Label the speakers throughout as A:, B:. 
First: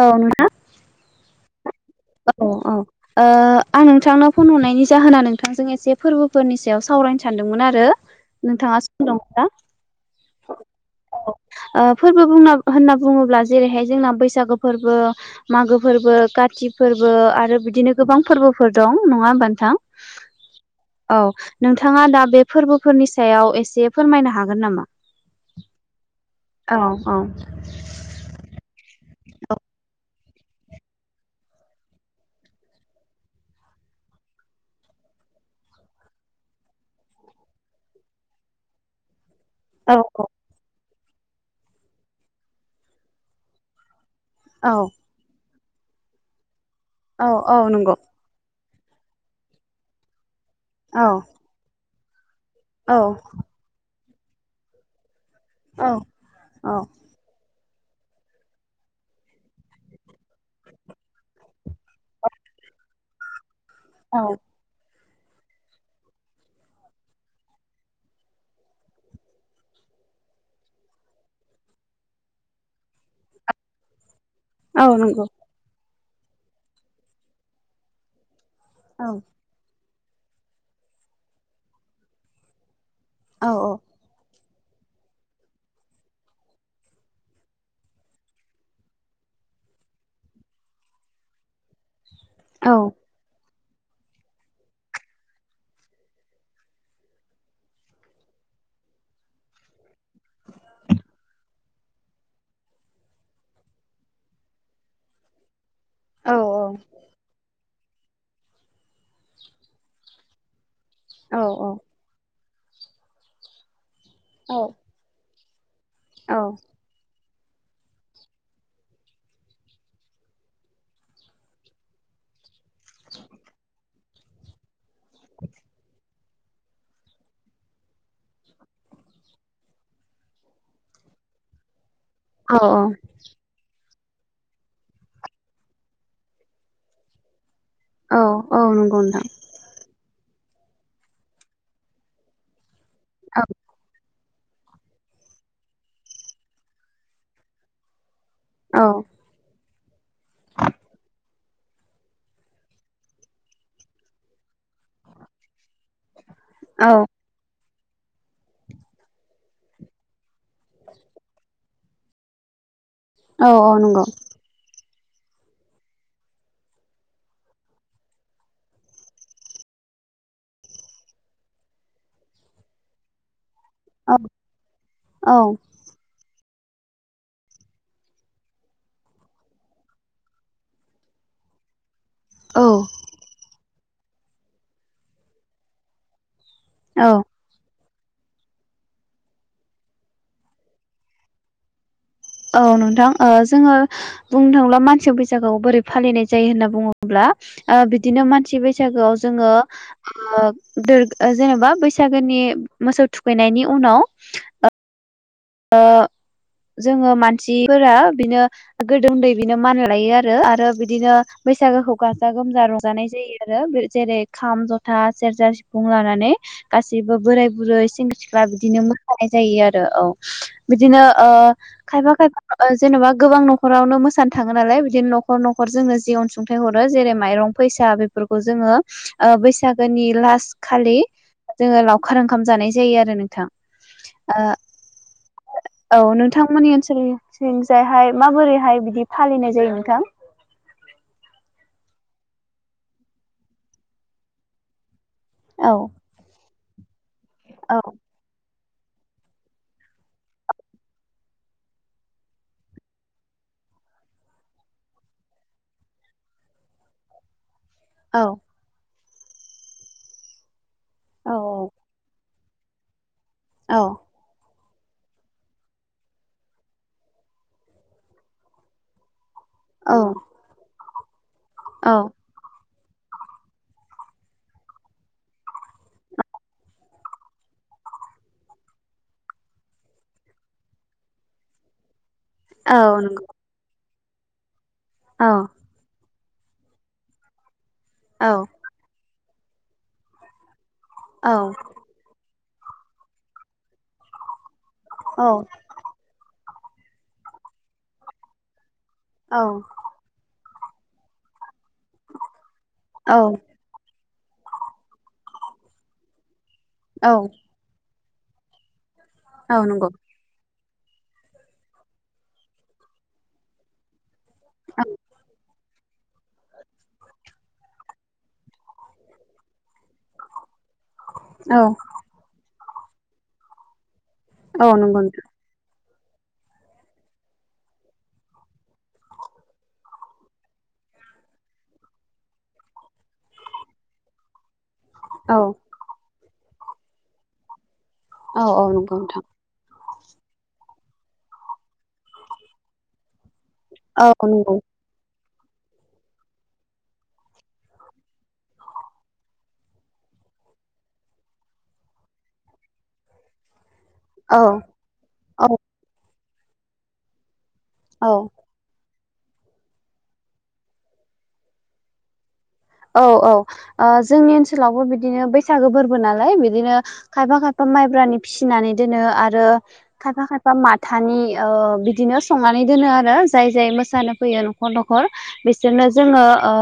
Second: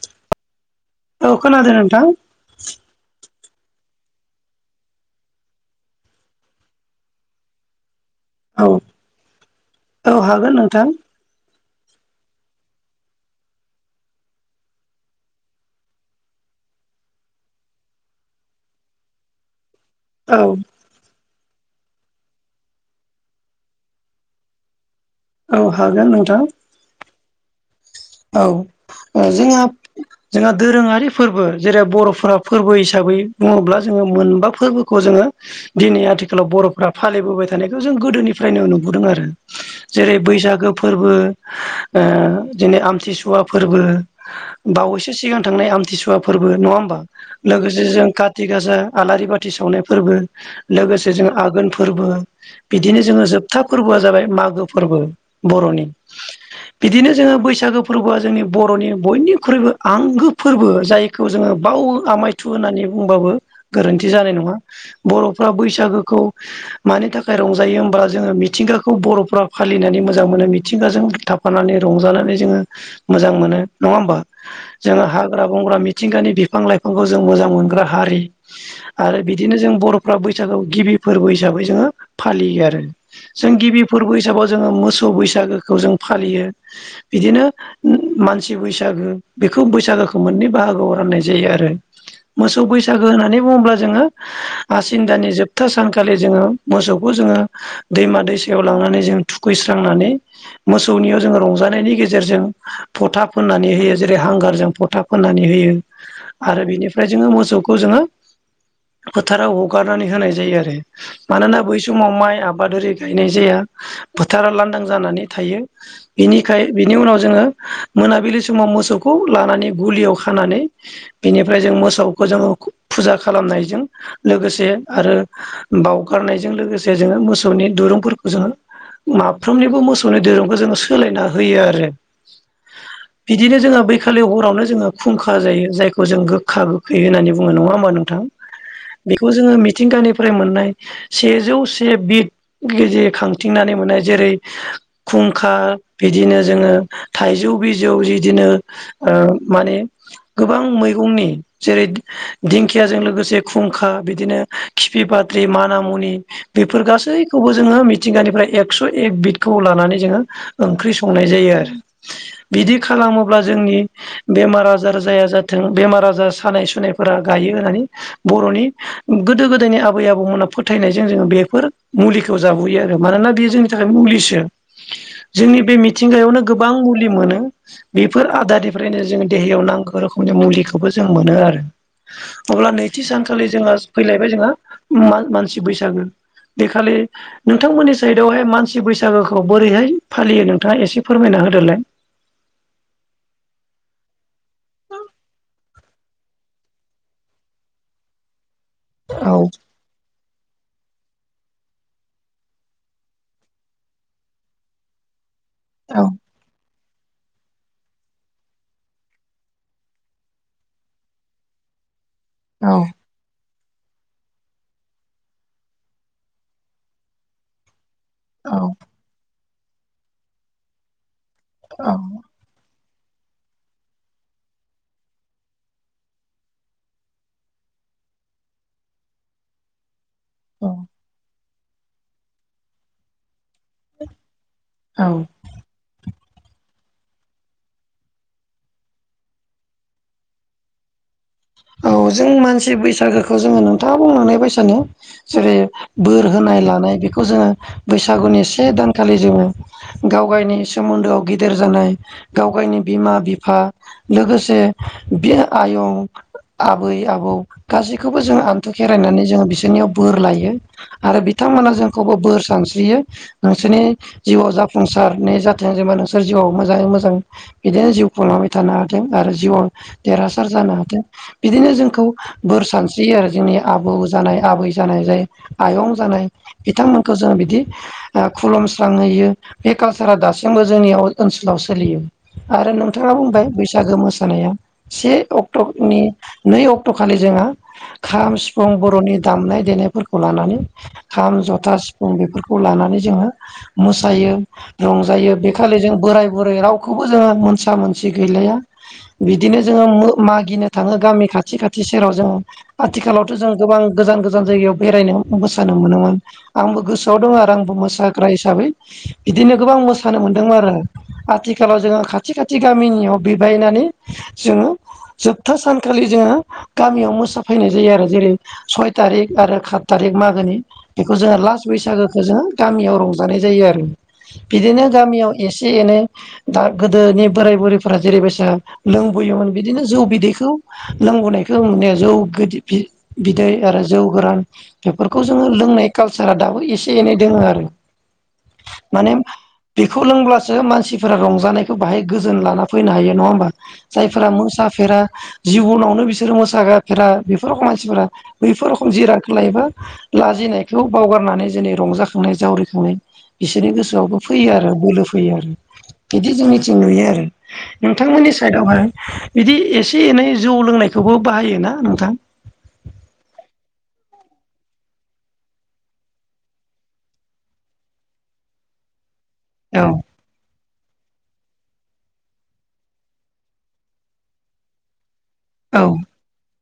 A: औ नोंथां।
B: औ खोनादों ओं।
A: औ औ ओ आं नोंथांनाव फन हरनायनि जाहोना नोंथांजों एसे फोरबोफोरनि सायाव सावरायनो सानदोंमोन आरो।
B: औ
A: नोंथाङा सम दं दा? औ
B: हागोन नोंथां
A: औ। ओ फोरबो बुंना होनना बुङोब्ला जेरैहाय जोंना बैसागो फोरबो, मागो फोरबो, काति फोरबो आरो बिदिनो गोबां फोरबोफोर दं नङा होनबा नोंथां?
B: औ
A: औ नों थाङा दा बे फोरबोफोरनि सायाव एसे फोरमायनो हागोन नामा?
B: औ हागोन नोंथां।
A: औ औ
B: औ ओ जोंहा जोंहा दोरोङारि फोरबो जेरै बर'फोरा फोरबो हिसाबै बुङोब्ला जोङो मोनबा फोरबोखौ जोङो दिनै आथिखालाव बर'फ्रा फालिबोबाय थानायखौ जों गोदोनिफ्रायनो नुबोदों आरो
A: औ
B: जेरै बैसागो फोरबो ओ जेने आमथिसुवा फोरबो
A: औ
B: बावैसो सिगां थांनाय आमथिसुवा फोरबो नङा होमबा
A: औ औ
B: लोगोसे
A: नंगौ
B: जों काति गासा आलारि बाथि सावनाय फोरबो
A: औ
B: लोगोसे जों आघोन फोरबो
A: औ
B: बिदिनो जोङो जोबथा फोरबोआ जाबाय मागो फोरबो बर'नि
A: औ औ
B: बिदिनो जोङो बैसागो फोरबोआ जोंनि बर'नि बयनिख्रुइबो आंगो फोरबो जायखौ जोङो बाव आमायथु होननानै बुंबाबो गोरोन्थि
A: औ
B: जानाय नङा। बर'फ्रा बैसागोखौ मानि थाखाय रंजायो होमबा जोङो मिथिंगाखौ बर'फ्रा फालिनानै मोजां मोनो मिथिंगाजों थाफानानै रंजानानै जोङो। मोजां मोनो नङा होमबा
A: औ
B: जोङो
A: नंगौ
B: हाग्रा बंग्रा मिथिंगानि बिफां लाइफांखौ जों मोजां मोनग्रा हारि
A: औ
B: आरो बिदिनो जों बर' फोरा बैसागुआव गिबि फोरबो हिसाबै जोङो फालियो आरो
A: औ
B: जों गिबि फोरबो हिसाबाव जोङो मोसौ बैसागोखौ जों फालियो बिदिनो मानसि बैसागो बेखौ बैसागोखौ मोननै बाहागोआव राननाय जायो आरो मोसौ
A: औ
B: बैसागो होननानै बुङोब्ला जोङो आसिन दानि जोबथा सानखालि जोङो मोसौखौ जोङो दैमा-दैसायाव लां नानै जों थुखैस्रांनानै मोसौनियाव जोङो रंजानायनि गेजेरजों फथा फोननानै होयो जेरै हांगारजों फथा फोननानै होयो।
A: औ
B: आरो
A: औ
B: बिनिफ्राय जोङो मोसौ जोङो फोथाराव हगारनानै होनाय जायो आरो
A: औ
B: मानोना बै समाव माइ आ बादारि गायनाय जाया फोथारा
A: औ
B: लांदां जानानै थायो
A: औ
B: बिनिखाय बिनि उनाव जोङो मोनाबिलि समाव मोसौखौ लानानै गुलियाव खानानै बेनिफ्राय जों मोसौखौ जोङो फुजा खालामनायजों लोगोसे आरो बाव गारनायजों लोगोसे जोङो मोसौनि दुरुंफोरखौ जोङो माफ्रोमनिबो मोसौनि दिरुंखौ जोंङो सोलायना होयो आरो
A: औ-औ
B: आखालि हरावनो जोङो खुंखा जायो जायखौ जों गोखा गोखै होननानै बुं ङो नङा होमबा
A: औ
B: नोंथां
A: औ नंगौ नोंथां
B: बेखौ जोङो मिथिंगानि मोननाय सेजौ से बिद गेजे
A: औ
B: खांथिंनानै मोननाय जेरै खुंखा बिदिनो जोङो थाइजौ बिजौ बिदिनो
A: औ
B: ओ माने
A: [unintelligible]
B: गोबां मैगंनि जेरै दिंखियाजों लोगोसे खुंखा बिदिनो खिफि पाद्रि मा नामुनि बेफोर
A: औ
B: गासैखौबो जोङो मिथिंगानिफ्राय एकस' एक बिदखौ लानानै जोङो ओंख्रि संनाय जायो आरो बिदि खालामोब्ला
A: औ औ
B: जोंनि
A: नंगौ
B: बेमारा आ जार जाया जाथों बेमार आजार सानाय सुनायफोरा गायो होननानै बर'नि गोदो गोदायनि आबै-आबौमोना फोथायनायजों जोङो बेफोर मुलिखौ जाबोयो आरो मानोना बे जोंनि थाखाय
A: औ
B: मुलिसो
A: औ
B: जोंनि बे मिथिंगायावनो गोबां मुलि मोनो बेफोर आदारनिफ्रायनो जों देहायाव नांगौ रोखोमनि मुलिखौबो जों मोनो आरो।
A: औ
B: अब्ला नैथि सानखालि जोंहा फैलायबाय जोंहा मानसि बैसागो। बेखालि
A: औ
B: नोंथांमोननि साइडआवहाय मानसि बैसागोखौ बोरैहाय फालियो नोंथाङा एसे फोरमायना होदो। [unintelligible]
A: औ नोंथां जोङो बुंनो थाङोब्ला मानसियाव बैसागुखौ बोरै फालिनाय जायो होनना बुङोब्ला। बिदिनो मानसि बैसागोआव जोङो जेनेबा बैसागोनि मोसौ थुखैनायनि उनाव जोङो माने फोरा बिनो [unintelligible] आरो बिदिनो बैसागोखौ गाजा गोमजा रंजानाय जायो। आरो बे जेरै खाम, जथा, सेरजा, सिफुं लानानै गासिबो बोराय बुरै सेंग्रा सिख्ला
B: औ
A: बिदिनो मोसानाय जायो आरो औ, बिदिनो ओ
B: औ
A: खायफा खायफा ओ जेन'बा गोबां न'खरावनो मोसानो थाङो नालाय बिदिनो न'खर न'खर जोंनो जि अनसुंथाइ हरो जेरै माइरं फैसा सा बेफोरखौ जोङो ओ बैसागोनि लास
B: औ
A: खालि जोङो लावखार ओंखाम जानाय जायो आरो नोंथां। ओ
B: औ
A: औ नोंथांमोननि ओनसोल थिंजायहाय माबोरैहाय बिदि फालिनाय जायो नोंथां? [inaudible]
B: औ जों मानसि बैसागोखौ जोङो नोंथाङा बुंलांनाय बायसानो जेरै
A: औ
B: बोर होनाय लानाय बेखौ जोङो
A: औ
B: बैसागुनि से दानखालि जोङो गाव गायनि सोमोन्दोआव गेदेर जानाय गाव गायनि बिमा बिफा आ लोगोसे बे आयं आबै आबौ गासैखौबो
A: औ
B: जोङो आन्थु खेरायनानै जोङो बिसोरनियाव बोर लायो। आरो
A: औ
B: बिथांमोना जोंखौबो बोर सानस्रियो नोंसोरनि
A: औ
B: जिउआव जा फंसारने जाथों। जेनबा नोंसोर जिउआव मोजाङै मोजां बिदिनो जिउ खुंलांबाय थानो हाथों। आरो जिउआव
A: औ
B: देरहासार जानो हाथों बिदिनो जोंखौ बोर सानस्रियो आरो जोंनि आबौ जानाय आबै जानाय जाय आयं जानाय बिथांमोनखौ जोंङो बिदि ओ खुलुमस्राङै बेयो बे कालसारा दासिमबो जोंनियाव ओनसोलाव सोलियो। आरो नोंथाङा बुंबाय बैसागो मोसानाया से अक्ट'नि नै अक्ट' खालि जोंहा खाम
A: औ
B: सिफुं बर'नि दामनाय देनायफोरखौ लानानै खाम, जथा, सिफुं बेफोरखौ लानानै जोङो मोसायो। रंजायो। बेखालि जों बोराय बुरै रावखौबो जोङो मोनसा मोनसि गैलाया बिदिनो जोङो मो मागिनो थाङो गामि खाथि खाथ थि सेराव जों। आथिखालावथ' जों गोबां गोजान गोजान जायगायाव बेरायनो मोसानो मोनोमोन आं बो
A: औ
B: गोसोआव दङ आरो। आंबो मोसाग्रा हिसाबै बिदिनो
A: औ
B: गोबां
A: नंगौ
B: मोसानो मोन्दों मारो। आथिखालाव जोङो खाथि खाथि गामिनियाव बिबायनानै जोङो जोब ओ सानखालि जोङो गामियाव मोसाफैनाय जायो आरो जेरै सय थारिक आरो खाथ थारिख मागोनि बेखौ जोङो
A: औ
B: लास बैसागोखौ जोङो गामियाव रंजानाय जायो आरो।
A: औ नंगौ औ
B: बिदिनो
A: नंगौ नोंथां
B: गामियाव एसे एनै दा गोदोनि बोराय बुरैफोरा जेरैबायसा लोंबोयोमोन बिदिनो जौ बिदै खौ लोंबोनायखौ नुनाया जौ गोदि बि-बिदै आरो जौ गोरान एफोरखौ
A: औ
B: जोङो लोंनाय कालसारा दाबो एसे एनै दोङो आरो।
A: औ औ नंगौ
B: माने
A: नोंथां
B: बेखौ लोंब्लासो मास सिफोरा रंजानायखौ बाहाय गोजोन लाना फैनो हायो नङा होमबा।
A: औ
B: जायफोरा
A: नंगौ
B: मोसाफेरा जिबनावनो बिसोरो मोसागाफेरा बेफोर मानसिफोरा बैफोर र'खम जिरादखौ लायोबा लाज जिनायखौ बावगारनानै जेनि रंजाखांनाय जावरिखांनाय बिसोरनि गोसो सोआवबो
A: औ
B: फैयो आरो बोलो फैयो
A: औ
B: आरो, बिदि जों निथिं नुयो आरो।
A: औ
B: नोंथांमोननि सायदावहाय बिदि एसे एनै जौ लोंनायखौबो बाहायो ना नोंथां?
A: औ औ ओ जोंनि ओनसोलावबो बिदिनो बैसागो फोरबो नालाय बिदिनो खायफा खायफा माइब्रानि फिनानै दोनो आरो
B: औ
A: खायफा खायफा माथानि ओ बिदिनो संनानै दोनो आरो जाय जाय मोसानो फैयो न'खर न'खर
B: औ
A: बिसोरनो जोङो ओ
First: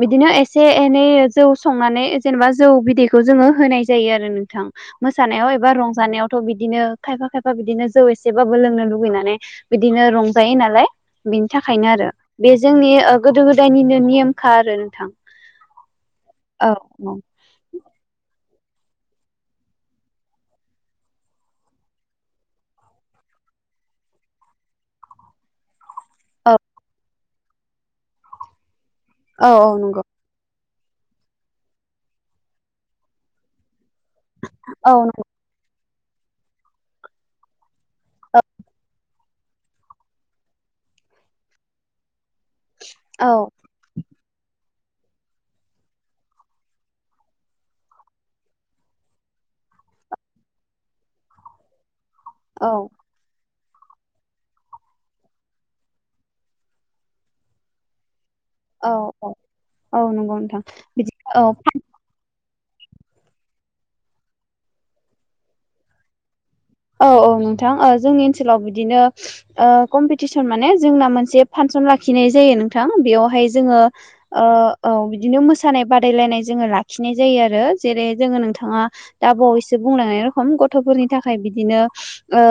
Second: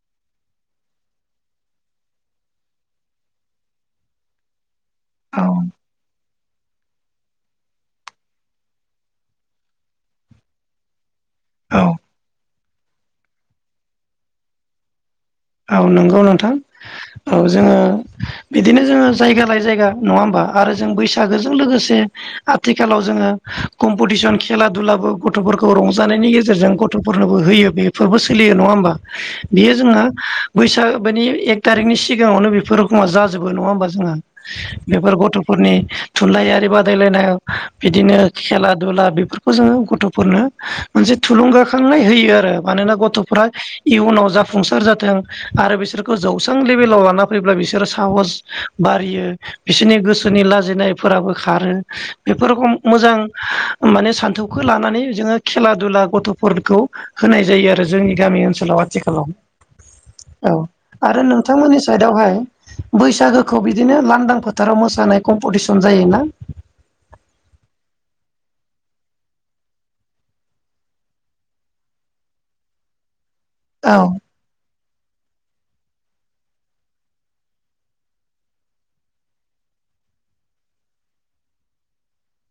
A: बिदिनो एसे एनै जौ संनानै जेनेबा जौ बिदैखौ जोङो होनाय जायो आरो नोंथां।
B: औ
A: मोसानायाव एबा रंजानायावथ बिदिनो खायफा खायफा बिदिनो जौ एसेबाबो लोंनो लुुबैनानै बिदिनो रंजायो नालाय। बिनि
B: औ
A: थाखायनो आरो बे जोंनि ओ गोदो गोदायनिनो नेमखा आरो नोंथां।
B: औ नंगौ नोंथां। औ जोङो बिदिनो जोङो जायगा लायै जायगा नङा होमबा? आरो जों बैसागोजों लोगोसे आथिखालाव जोङो कम्पिटिसन खेला दुलाबो गथफोरखौ रंजानायनि गेजेरजों गथफोरनोबो होयो बेफोरबो सोलियो। नङा होमबा
A: औ औ नंगौ
B: बैसागोनि एक थारिकनि सिगाङावनो बेफोर रखमा जाजोबो नङा होमबा
A: औ
B: बेफोर
A: नंगौ
B: गथफोरनि थुनलाइयारि बादायलायनाय बिदिनो
A: औ
B: खेला दुला बेफोरखौ जोङो गथफोरनो मोनसे थुलुंगाखांनाय होयो आरो मानोना
A: औ
B: गथफोरा इयुनाव जाफुंसार जाथों आरो बिसोरखौ जौस्रां लेभेलाव लाना फैब्ला बिसोरो साहस बारियो बिसोरनि गोसोनि लाजिनायफोराबो खारो बेफोरखौ
A: औ
B: मोजां माने सान्थौखौ लानानै जोङो खेला दुला गथफोरखौ होनाय जायो आरो जोंनि गामि ओनसोलाव
A: औ औ नंगौ
B: आथिखालाव औ
A: नोंथां
B: आरो
A: बिदिनो औ
B: नोंथांमोननि साइदावहाय बैसागोखौ बिदिनो लांदां फोथाराव मोसानाय कम्पिटिसन जायोना
A: औ औ नोंथां ओ जोंनि ओनसोलाव बिदिनो ओ कम्पिटिसन माने जोंना मोनसे फान- सन लाखिनाय जायो नोंथां बेवहाय जोङो
B: औ
A: ओ औ बिदिनो मोसानाय बादायलायनाय जोङो लाखिनाय जायो आरो जेरै जोङो नोंथाङा दा बावैसो बुंलनानै रखम गथ फोरनि थाखाय बिदिनो ओ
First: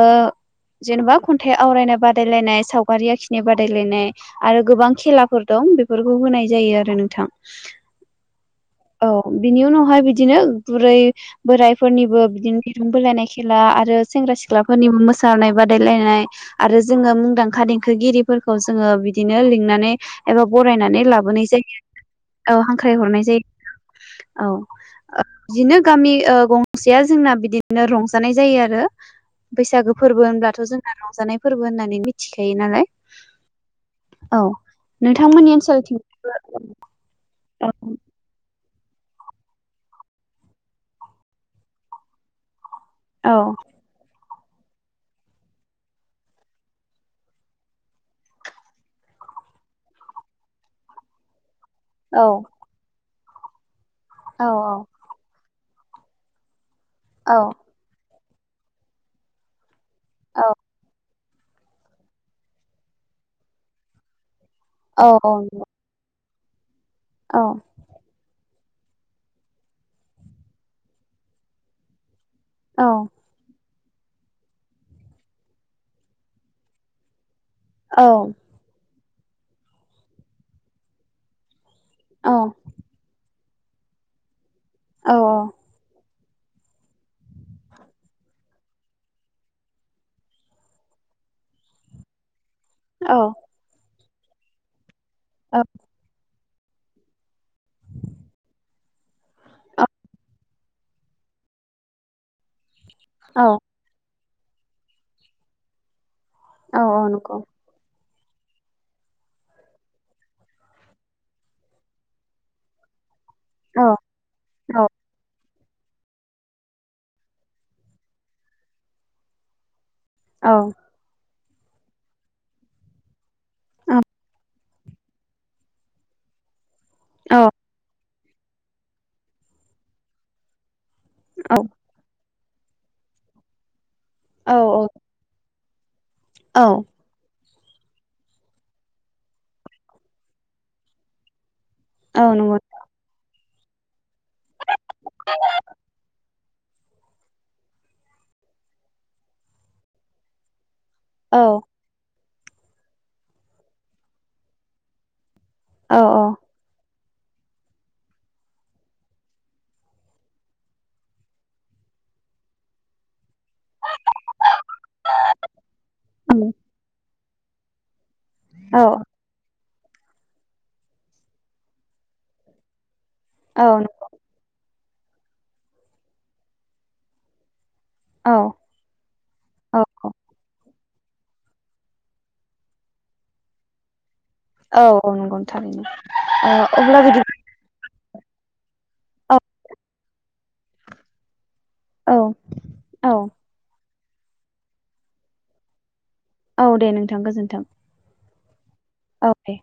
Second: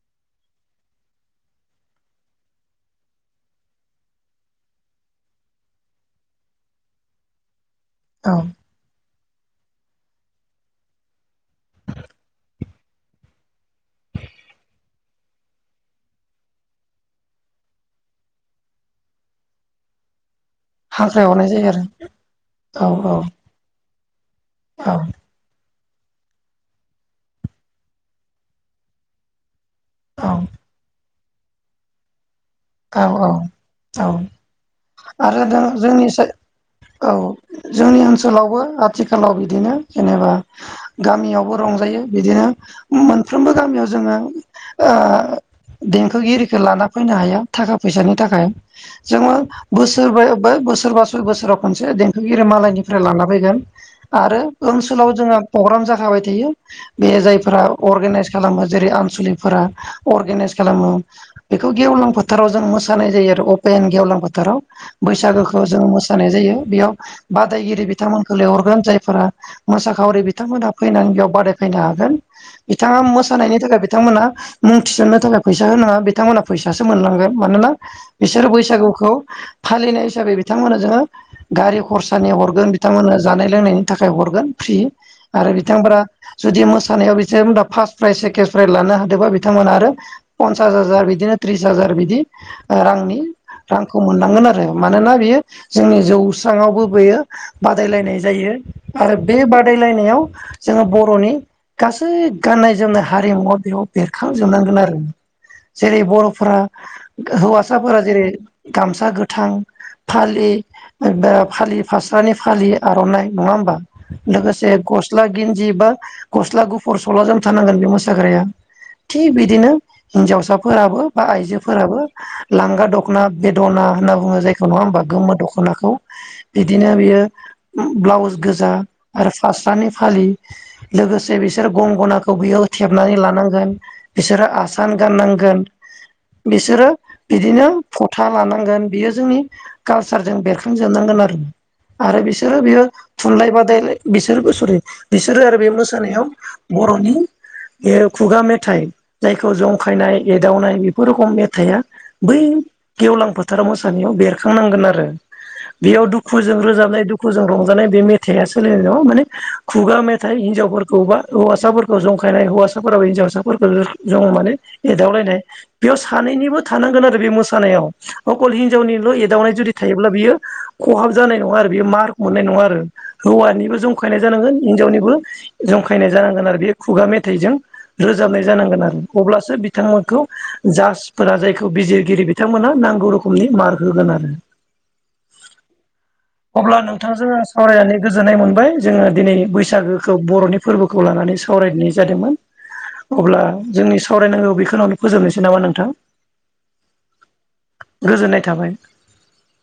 A: जेनबा खन्थाइ आवरायनाय बादायलायनाय सावगारि आखिनाय बादायलायनाय आरो गोबां खेलाफोर दं बेफोरखौ होनाय जायो आरो नोंथां
B: औ
A: औ बिनि उनावहाय बिदिनो बुरै बोरायफोरनिबो बिदिनो दिरुं बोलायनाय खेला आरो सेंग्रा सिख्लाफोरनिबो मोसानाय बादायलायनाय आरो जोङो मुंदांखा देंखोगिरिफोरखौ जोङो बिदिनो लिंनानै एबा बरायनानै
B: हाग्रा
A: लाबोनाय
B: एवनाय
A: जायो
B: आरो
A: औ हांख्रायहरनाय जायो औ बिदिनो गामि ओ गंसेया जोंना बिदिनो रंजानाय जायो आरो बैसागो फोरबो
B: औ
A: होनब्लाथ जोंना रंजानाय फोरबो होननानै मिथियो
B: औ औ औ आरो
A: नोंथांमोननि
B: दा
A: ओनसोलथिं
B: जोंनि से औ
A: औ
B: जोंनि ओनसोलावबो आथिखालाव बिदिनो जेनेबा गामियावबो रंजायो बिदिनो
A: औ
B: मोनफ्रोमबो गामियाव जोङो ओ देंखोगिरिखो लाना फैनो हायो थाखा फैसानि थाखाय जोङो बोसोरबो- बोसोरबा सय बोसोराव मोनसे
A: औ
B: देंखोगिरि मालायनिफ्राय लाना फैगोन आरो
A: औ
B: ओनसोलाव जोंहा प्रग्राम जाखाबाय थायो बे
A: औ
B: जायफोरा अर्गेनाइस खालामो जेरै आनसलिकफोरा अर्गेनाइस खालामो बेखौ गेवलां फोथाराव जों मोसानाय जायो आरो अपेन गेवलां फोथाराव
A: औ औ
B: बैसागोखौ जों मोसा नाय जायो बेयाव
A: औ
B: बादायगिरि बिथांमोनखौ लेंहर गोन जायफोरा मोसाखावरि बिथांमोनहा फैनानै बेयाव बादायफैनो हागोन
A: औ
B: बिथाङा मोसानायनि थाखाय बिथांमोना मुं थिसननो थाखाय फैसा होनाङा बिथांमोना फैसासो मोनलाङो मानोना बिसोर बैसागुखौ फालिनाय हिसाबै बिथांमोना जोङो गारि
A: औ
B: खरसानि हरगोन बिथांमोननो जानाय लोंनायनि थाखाय हरगोन फ्रि
A: औ
B: आरो बिथांफोरा जुदि मोसानायाव बिसोर फार्स्ट प्राइज सेकेणड प्राइज लानो हादोंबा बिथांमोना आरो पन्सास हाजार बिदि त्रिस हाजार बिदि
A: औ
B: रांनि रांखौ मोननांगोन आरो मानोना बेयो
A: औ
B: जोंनि जौ स्राङावबो बेयो बादायलायनाय जायो आरो बे बादायलायनायाव जोङो बर'नि गासै गाननाय जोंनि
A: औ
B: हारिमुवा बेयाव बेरखांजोबनांगोन आरो जेरै बर'फोरा औ आसाफोर ज रै गामसा गोथां फालि फालि फास्रानि फालि आर'नाइ नङा होमबा
A: औ
B: लोगोसे
A: औ
B: गस्ला गन्ज बा गस्ला गुफुर सला ज थानांगोन बे मोसाग्राया थिग बिदिनो
A: औ
B: हिनजावसाफोराबो बा आइजोफोराबो लांगा दख'ना बेद'ना होनना बुङो जाय द नङा होमबा गोमो दख'नाखौ बिदिनो बेयो
A: औ
B: ब्लाउस गोजा आरो फास्रानि फालि लोगोसे बिसोर गंगोना खौ बेयाव थेबनानै लानांगोन बिसोरो
A: औ
B: आसान गाननांगोन
A: औ
B: बिसोरो बिदिनो फथा लानांगोन बियो जोंनि कालसारजों बेरखांजोबनांगोन आरो आरो
A: औ नंगौ
B: बिसोरो बियो थुनलाइ बाद [unintelligible] बिसोरबो सरि बिसोरो आरो बे मोसानायाव बर'नि बे खुगा मेथाइ जायखौ जंखायनाय एदावनाय बे फोर रखम
A: औ
B: मेथाया बै गेवलां फोथाराव मोसानायाव बेरखांनांगोन आरो बेयाव
A: औ औ
B: दुखुजों रोजाबनाय दु खुजों रंजानाय बे मेथाया सोलिनाय नङा माने खुगा मेथाइ हिनजावफोरखौ बा हौवासाफोरखौ जं खायनाय हौवासाफोराबो हिनजावसाफोरखौ जं माने एदावलायनाय बेयाव सानैनिबो
A: औ
B: थानांगोन आरो बे मोसानायाव। अकल हिनजावनिल' एदावनाय जुदि थायोब्ला बियो खहाब जानाय नङा आरो बेयो मार्क मोननाय नङा आरो हौवानिबो जंखायनाय जानांगोन हिनजावनिबो जंखायनाय जानांगोन आरो बे खुगा मेथाइजों
A: औ
B: रोजाबनाय जानांगोन आरो अब्लासो बिथांमोनखौ जासफोरा जायखौ बिजिरगिरि बिथांमोनहा नांगौ रोखोमनि मार्क होगोन आरो
A: औ नंगौ नोंथां नंगौ ओ अब्ला बिदि
B: नोंथांजों आं सावरायनानै गोजोननाय मोनबाय जोङो
A: औ
B: दिनैनि बैसागोखौ बर'नि फोरबोखौ लानानै सावरायनाय
A: औ
B: जादोंमोन।
A: औ
B: अब्ला जोंनि सावरायनांगौ बेखिनावनो फोजोबनोसै नामा नोंथां?
A: औ दे नोंथां गोजोन्थों।
B: गोजोननाय थाबाय
A: औे दे।